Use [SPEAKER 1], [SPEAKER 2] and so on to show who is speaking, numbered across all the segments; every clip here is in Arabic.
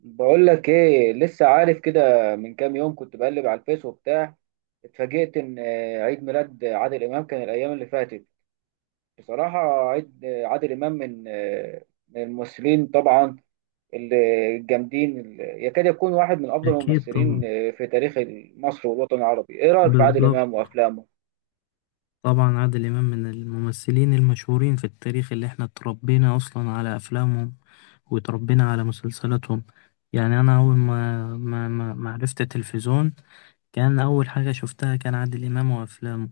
[SPEAKER 1] بقول لك ايه، لسه عارف كده. من كام يوم كنت بقلب على الفيس وبتاع، اتفاجئت ان عيد ميلاد عادل امام كان الايام اللي فاتت. بصراحه عيد عادل امام من الممثلين طبعا، اللي الجامدين، اللي يكاد يكون واحد من افضل
[SPEAKER 2] أكيد
[SPEAKER 1] الممثلين
[SPEAKER 2] طبعا.
[SPEAKER 1] في تاريخ مصر والوطن العربي. ايه رايك في عادل
[SPEAKER 2] بالظبط.
[SPEAKER 1] امام وافلامه؟
[SPEAKER 2] طبعا عادل إمام من الممثلين المشهورين في التاريخ اللي احنا اتربينا أصلا على أفلامهم، وتربينا على مسلسلاتهم. يعني أنا أول ما عرفت التلفزيون، كان أول حاجة شفتها كان عادل إمام وأفلامه.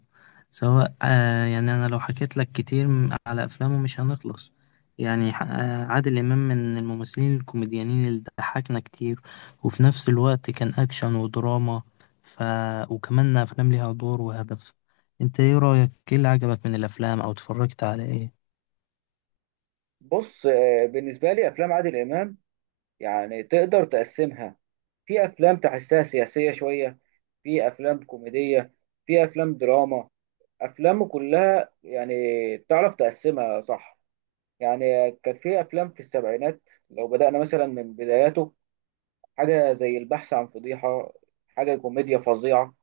[SPEAKER 2] سواء يعني أنا لو حكيت لك كتير على أفلامه مش هنخلص. يعني عادل إمام من الممثلين الكوميديانين اللي ضحكنا كتير، وفي نفس الوقت كان أكشن ودراما. ف... وكمان أفلام ليها دور وهدف. أنت إيه رأيك؟ إيه اللي عجبك من الأفلام أو اتفرجت على إيه؟
[SPEAKER 1] بص بالنسبه لي افلام عادل امام يعني تقدر تقسمها. في افلام تحسها سياسيه شويه، في افلام كوميديه، في افلام دراما، افلام كلها يعني بتعرف تقسمها صح. يعني كان في افلام في السبعينات، لو بدانا مثلا من بداياته، حاجه زي البحث عن فضيحه، حاجه كوميديا فظيعه.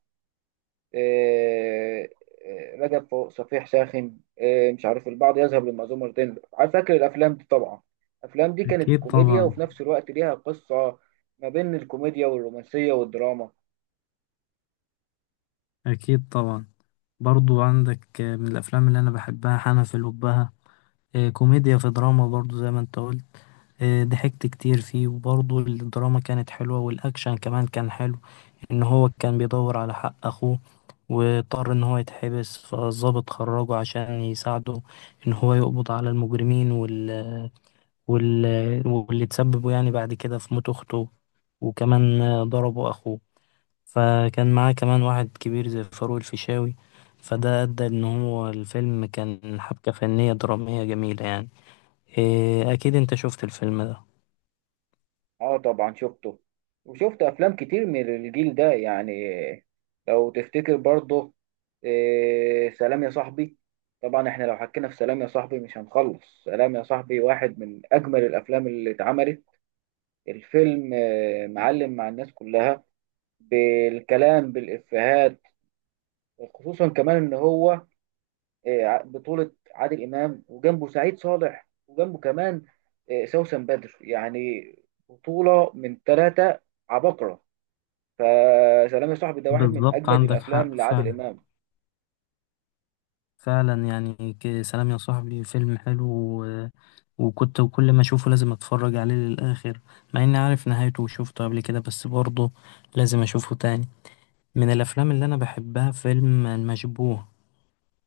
[SPEAKER 1] إيه، إيه، رجب فوق صفيح ساخن، إيه، مش عارف البعض يذهب للمأذون مرتين، عارف، فاكر الافلام دي طبعا. الافلام دي كانت
[SPEAKER 2] أكيد
[SPEAKER 1] كوميديا
[SPEAKER 2] طبعا.
[SPEAKER 1] وفي نفس الوقت ليها قصه، ما بين الكوميديا والرومانسيه والدراما.
[SPEAKER 2] أكيد طبعا. برضو عندك من الأفلام اللي أنا بحبها حنفي الأبهة. كوميديا في دراما برضو زي ما انت قلت. ضحكت كتير فيه وبرضو الدراما كانت حلوة والأكشن كمان كان حلو. إن هو كان بيدور على حق أخوه، واضطر إن هو يتحبس، فالضابط خرجه عشان يساعده إن هو يقبض على المجرمين، وال... واللي تسببوا يعني بعد كده في موت أخته، وكمان ضربوا أخوه. فكان معاه كمان واحد كبير زي فاروق الفيشاوي، فده أدى إن هو الفيلم كان حبكة فنية درامية جميلة يعني. أكيد أنت شفت الفيلم ده.
[SPEAKER 1] اه طبعا شفته، وشفت افلام كتير من الجيل ده يعني. لو تفتكر برضه، إيه، سلام يا صاحبي. طبعا احنا لو حكينا في سلام يا صاحبي مش هنخلص. سلام يا صاحبي واحد من اجمل الافلام اللي اتعملت. الفيلم معلم مع الناس كلها، بالكلام، بالافيهات، خصوصا كمان ان هو بطولة عادل امام وجنبه سعيد صالح وجنبه كمان سوسن بدر يعني. بطولة من ثلاثة عباقرة. فسلام يا صاحبي ده واحد من
[SPEAKER 2] بالظبط،
[SPEAKER 1] اجمد
[SPEAKER 2] عندك
[SPEAKER 1] الافلام
[SPEAKER 2] حق
[SPEAKER 1] لعادل
[SPEAKER 2] فعلا.
[SPEAKER 1] امام.
[SPEAKER 2] فعلا يعني سلام يا صاحبي فيلم حلو. و... وكنت كل ما أشوفه لازم أتفرج عليه للآخر، مع إني عارف نهايته وشوفته قبل كده، بس برضه لازم أشوفه تاني. من الأفلام اللي أنا بحبها فيلم المشبوه.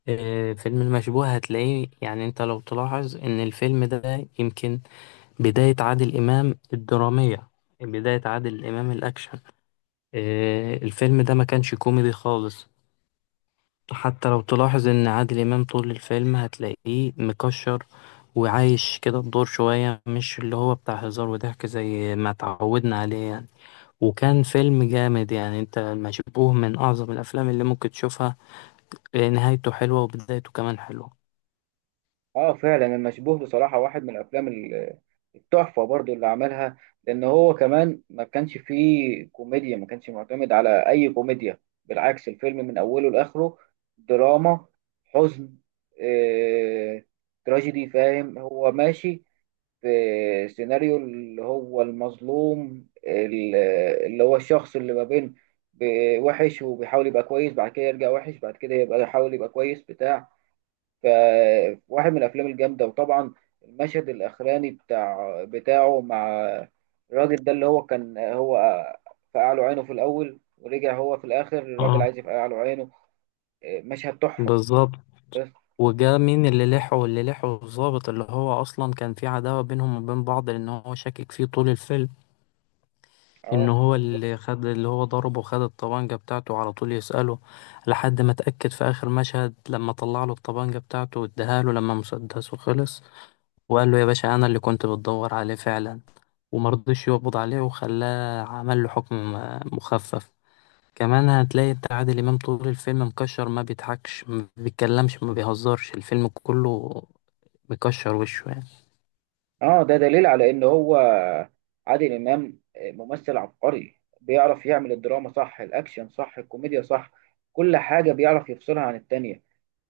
[SPEAKER 2] فيلم المشبوه هتلاقيه يعني أنت لو تلاحظ إن الفيلم ده يمكن بداية عادل إمام الدرامية، بداية عادل إمام الأكشن. الفيلم ده ما كانش كوميدي خالص. حتى لو تلاحظ ان عادل امام طول الفيلم هتلاقيه مكشر، وعايش كده الدور شوية، مش اللي هو بتاع هزار وضحك زي ما تعودنا عليه يعني. وكان فيلم جامد يعني. انت المشبوه من اعظم الافلام اللي ممكن تشوفها، نهايته حلوة وبدايته كمان حلوة.
[SPEAKER 1] اه فعلا، المشبوه بصراحه واحد من الافلام التحفه برضو اللي عملها. لان هو كمان ما كانش فيه كوميديا، ما كانش معتمد على اي كوميديا. بالعكس، الفيلم من اوله لاخره دراما، حزن، آه، تراجيدي، فاهم؟ هو ماشي في سيناريو اللي هو المظلوم، اللي هو الشخص اللي ما بين وحش وبيحاول يبقى كويس، بعد كده يرجع وحش، بعد كده يبقى يحاول يبقى كويس بتاع. فواحد من الافلام الجامده. وطبعا المشهد الاخراني بتاع بتاعه مع الراجل ده اللي هو كان هو فقع له عينه في الاول، ورجع هو في الاخر الراجل
[SPEAKER 2] اه،
[SPEAKER 1] عايز يفقع له عينه. مشهد تحفه.
[SPEAKER 2] بالظبط.
[SPEAKER 1] بس.
[SPEAKER 2] وجا مين اللي لحه الضابط اللي هو اصلا كان في عداوة بينهم وبين بعض، لان هو شاكك فيه طول الفيلم. ان
[SPEAKER 1] اه
[SPEAKER 2] هو اللي
[SPEAKER 1] بالظبط.
[SPEAKER 2] خد اللي هو ضربه، خد الطبانجة بتاعته على طول يسأله، لحد ما اتأكد في اخر مشهد لما طلع له الطبانجة بتاعته واداها له لما مسدسه خلص، وقال له يا باشا انا اللي كنت بتدور عليه فعلا. ومرضيش يقبض عليه وخلاه عمل له حكم مخفف. كمان هتلاقي انت عادل امام طول الفيلم مكشر، ما بيضحكش ما بيتكلمش ما بيهزرش، الفيلم كله مكشر وشه يعني.
[SPEAKER 1] اه ده دليل على ان هو عادل امام ممثل عبقري، بيعرف يعمل الدراما صح، الاكشن صح، الكوميديا صح، كل حاجه بيعرف يفصلها عن التانية.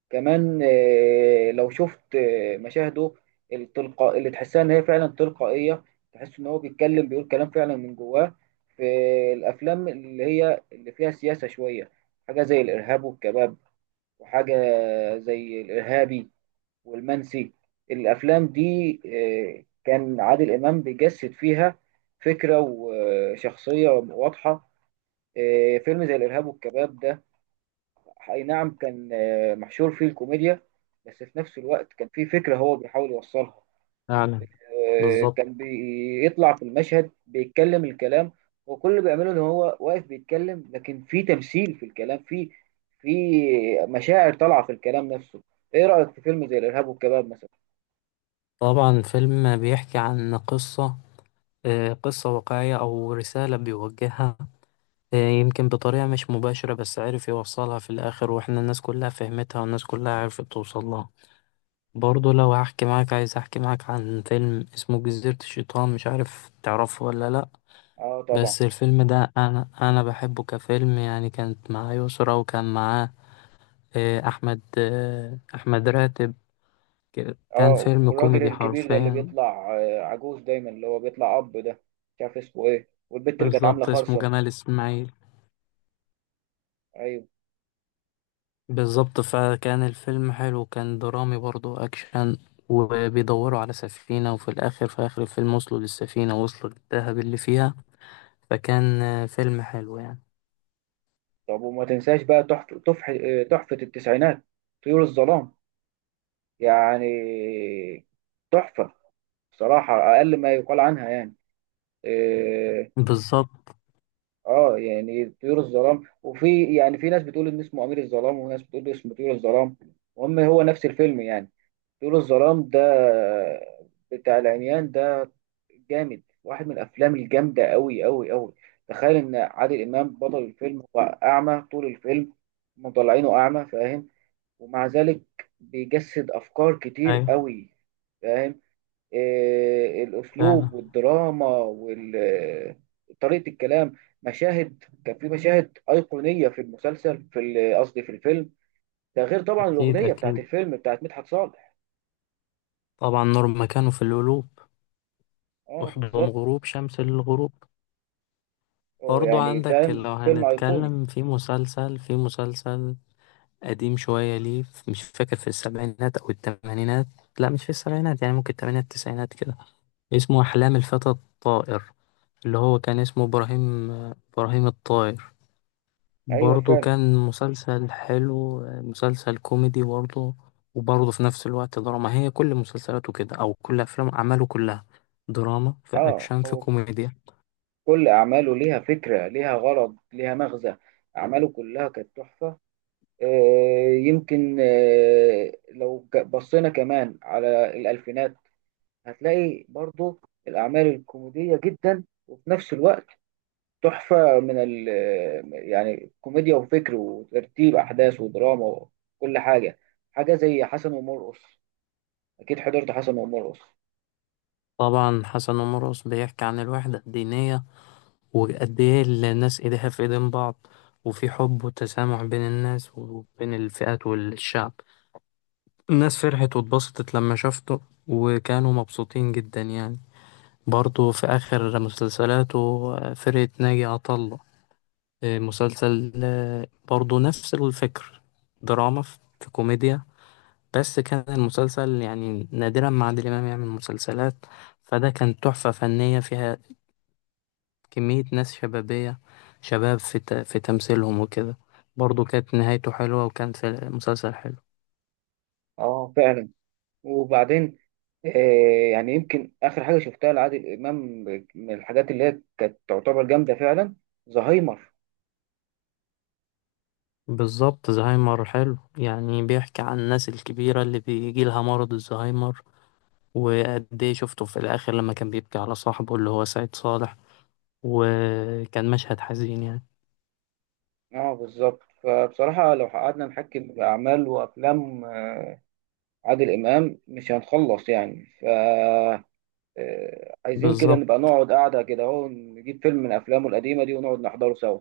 [SPEAKER 1] كمان لو شفت مشاهده التلقاء اللي تحسها ان هي فعلا تلقائيه، تحس ان هو بيتكلم بيقول كلام فعلا من جواه في الافلام اللي هي اللي فيها سياسه شويه، حاجه زي الارهاب والكباب، وحاجه زي الارهابي والمنسي. الافلام دي كان عادل امام بيجسد فيها فكره وشخصيه واضحه. فيلم زي الارهاب والكباب ده، اي نعم كان محشور فيه الكوميديا، بس في نفس الوقت كان فيه فكره هو بيحاول يوصلها.
[SPEAKER 2] فعلا. بالظبط.
[SPEAKER 1] كان بيطلع في المشهد بيتكلم الكلام. هو كل اللي بيعمله ان هو واقف بيتكلم، لكن في تمثيل في الكلام، في مشاعر طالعه في الكلام نفسه. ايه رايك في فيلم زي الارهاب والكباب مثلا؟
[SPEAKER 2] طبعا الفيلم بيحكي عن قصة، قصة واقعية أو رسالة بيوجهها. يمكن بطريقة مش مباشرة، بس عرف يوصلها في الآخر، وإحنا الناس كلها فهمتها والناس كلها عرفت توصل لها. برضه لو هحكي معاك، عايز أحكي معاك عن فيلم اسمه جزيرة الشيطان، مش عارف تعرفه ولا لأ.
[SPEAKER 1] اه طبعا.
[SPEAKER 2] بس الفيلم ده أنا بحبه كفيلم يعني. كانت معاه يسرا وكان معاه أحمد راتب. كان
[SPEAKER 1] اه
[SPEAKER 2] فيلم
[SPEAKER 1] والراجل
[SPEAKER 2] كوميدي
[SPEAKER 1] الكبير ده اللي
[SPEAKER 2] حرفيا.
[SPEAKER 1] بيطلع عجوز دايما، اللي هو بيطلع اب ده مش عارف اسمه ايه، والبت اللي كانت عامله
[SPEAKER 2] بالظبط، اسمه
[SPEAKER 1] خرصه.
[SPEAKER 2] جمال إسماعيل.
[SPEAKER 1] ايوه.
[SPEAKER 2] بالظبط. فكان الفيلم حلو، كان درامي برضو أكشن، وبيدوروا على سفينة، وفي الآخر في آخر الفيلم وصلوا للسفينة، وصلوا للذهب اللي فيها. فكان فيلم حلو يعني.
[SPEAKER 1] طب وما تنساش بقى، تحفه تحفه، تحفة التسعينات، طيور الظلام. يعني تحفه بصراحه اقل ما يقال عنها يعني. إيه،
[SPEAKER 2] بالظبط.
[SPEAKER 1] اه يعني طيور الظلام، وفي يعني في ناس بتقول ان اسمه امير الظلام وناس بتقول اسمه طيور الظلام. المهم هو نفس الفيلم يعني. طيور الظلام ده بتاع العميان ده جامد، واحد من الافلام الجامده، قوي قوي قوي. تخيل ان عادل امام بطل الفيلم هو اعمى طول الفيلم، مطلعينه اعمى، فاهم؟ ومع ذلك بيجسد افكار كتير
[SPEAKER 2] أيوة.
[SPEAKER 1] قوي، فاهم؟ إيه
[SPEAKER 2] فعلا.
[SPEAKER 1] الاسلوب والدراما وطريقه الكلام. مشاهد، كان في مشاهد ايقونيه في المسلسل، في قصدي في الفيلم. ده غير طبعا
[SPEAKER 2] أكيد
[SPEAKER 1] الاغنيه بتاعت
[SPEAKER 2] أكيد.
[SPEAKER 1] الفيلم بتاعت مدحت صالح.
[SPEAKER 2] طبعا نور مكانه في القلوب،
[SPEAKER 1] اه
[SPEAKER 2] وحضن
[SPEAKER 1] بالظبط.
[SPEAKER 2] غروب شمس للغروب.
[SPEAKER 1] اه
[SPEAKER 2] برضو
[SPEAKER 1] يعني
[SPEAKER 2] عندك
[SPEAKER 1] فاهم،
[SPEAKER 2] لو
[SPEAKER 1] فيلم ايقوني.
[SPEAKER 2] هنتكلم في مسلسل، قديم شوية، ليه مش فاكر، في السبعينات أو التمانينات. لا، مش في السبعينات، يعني ممكن التمانينات التسعينات كده. اسمه أحلام الفتى الطائر، اللي هو كان اسمه إبراهيم، إبراهيم الطائر.
[SPEAKER 1] ايوه
[SPEAKER 2] برضه
[SPEAKER 1] فعلا.
[SPEAKER 2] كان مسلسل حلو، مسلسل كوميدي برضه. وبرضه في نفس الوقت دراما. هي كل مسلسلاته كده أو كل أفلام أعماله كلها دراما في
[SPEAKER 1] اه
[SPEAKER 2] أكشن في
[SPEAKER 1] هو
[SPEAKER 2] كوميديا.
[SPEAKER 1] كل اعماله ليها فكره، ليها غرض، ليها مغزى. اعماله كلها كانت تحفه. يمكن لو بصينا كمان على الالفينات، هتلاقي برضو الاعمال الكوميديه جدا، وفي نفس الوقت تحفه من ال، يعني كوميديا وفكر وترتيب احداث ودراما وكل حاجه. حاجه زي حسن ومرقص، اكيد حضرت حسن ومرقص.
[SPEAKER 2] طبعا حسن ومرقص بيحكي عن الوحدة الدينية، وقد إيه الناس إيديها في إيدين بعض، وفي حب وتسامح بين الناس وبين الفئات والشعب. الناس فرحت واتبسطت لما شافته، وكانوا مبسوطين جدا يعني. برضه في آخر مسلسلاته فرقة ناجي عطا الله، مسلسل برضه نفس الفكر، دراما في كوميديا. بس كان المسلسل يعني نادرا ما عادل إمام يعمل مسلسلات، فده كان تحفة فنية فيها كمية ناس شبابية، شباب في تمثيلهم وكده. برضو كانت نهايته حلوة وكان في مسلسل حلو.
[SPEAKER 1] اه فعلا. وبعدين يعني يمكن آخر حاجة شفتها لعادل إمام من الحاجات اللي هي كانت تعتبر جامدة فعلا، زهايمر.
[SPEAKER 2] بالظبط، زهايمر حلو يعني، بيحكي عن الناس الكبيرة اللي بيجي لها مرض الزهايمر. وقد ايه شفته في الآخر لما كان بيبكي على صاحبه اللي هو سعيد صالح، وكان مشهد حزين يعني.
[SPEAKER 1] اه بالظبط. فبصراحة لو قعدنا نحكي بأعمال وأفلام عادل إمام مش هنخلص يعني. ف عايزين كده
[SPEAKER 2] بالظبط.
[SPEAKER 1] نبقى نقعد قاعدة كده اهو، نجيب فيلم من أفلامه القديمة دي ونقعد نحضره سوا.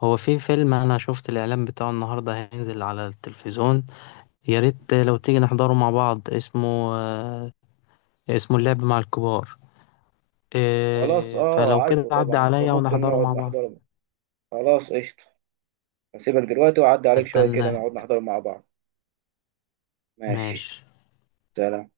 [SPEAKER 2] هو في فيلم أنا شفت الإعلان بتاعه النهاردة هينزل على التلفزيون، يا ريت لو تيجي نحضره مع بعض. اسمه، اسمه اللعب مع الكبار.
[SPEAKER 1] خلاص،
[SPEAKER 2] إيه
[SPEAKER 1] اه
[SPEAKER 2] فلو كده
[SPEAKER 1] عارفه
[SPEAKER 2] عدى
[SPEAKER 1] طبعا،
[SPEAKER 2] عليا
[SPEAKER 1] فممكن
[SPEAKER 2] ونحضره
[SPEAKER 1] نقعد
[SPEAKER 2] مع بعض.
[SPEAKER 1] نحضره. خلاص قشطة. هسيبك دلوقتي وأعدي عليك شوية كده
[SPEAKER 2] استناك.
[SPEAKER 1] نقعد نحضره مع بعض. ماشي.
[SPEAKER 2] ماشي.
[SPEAKER 1] سلام.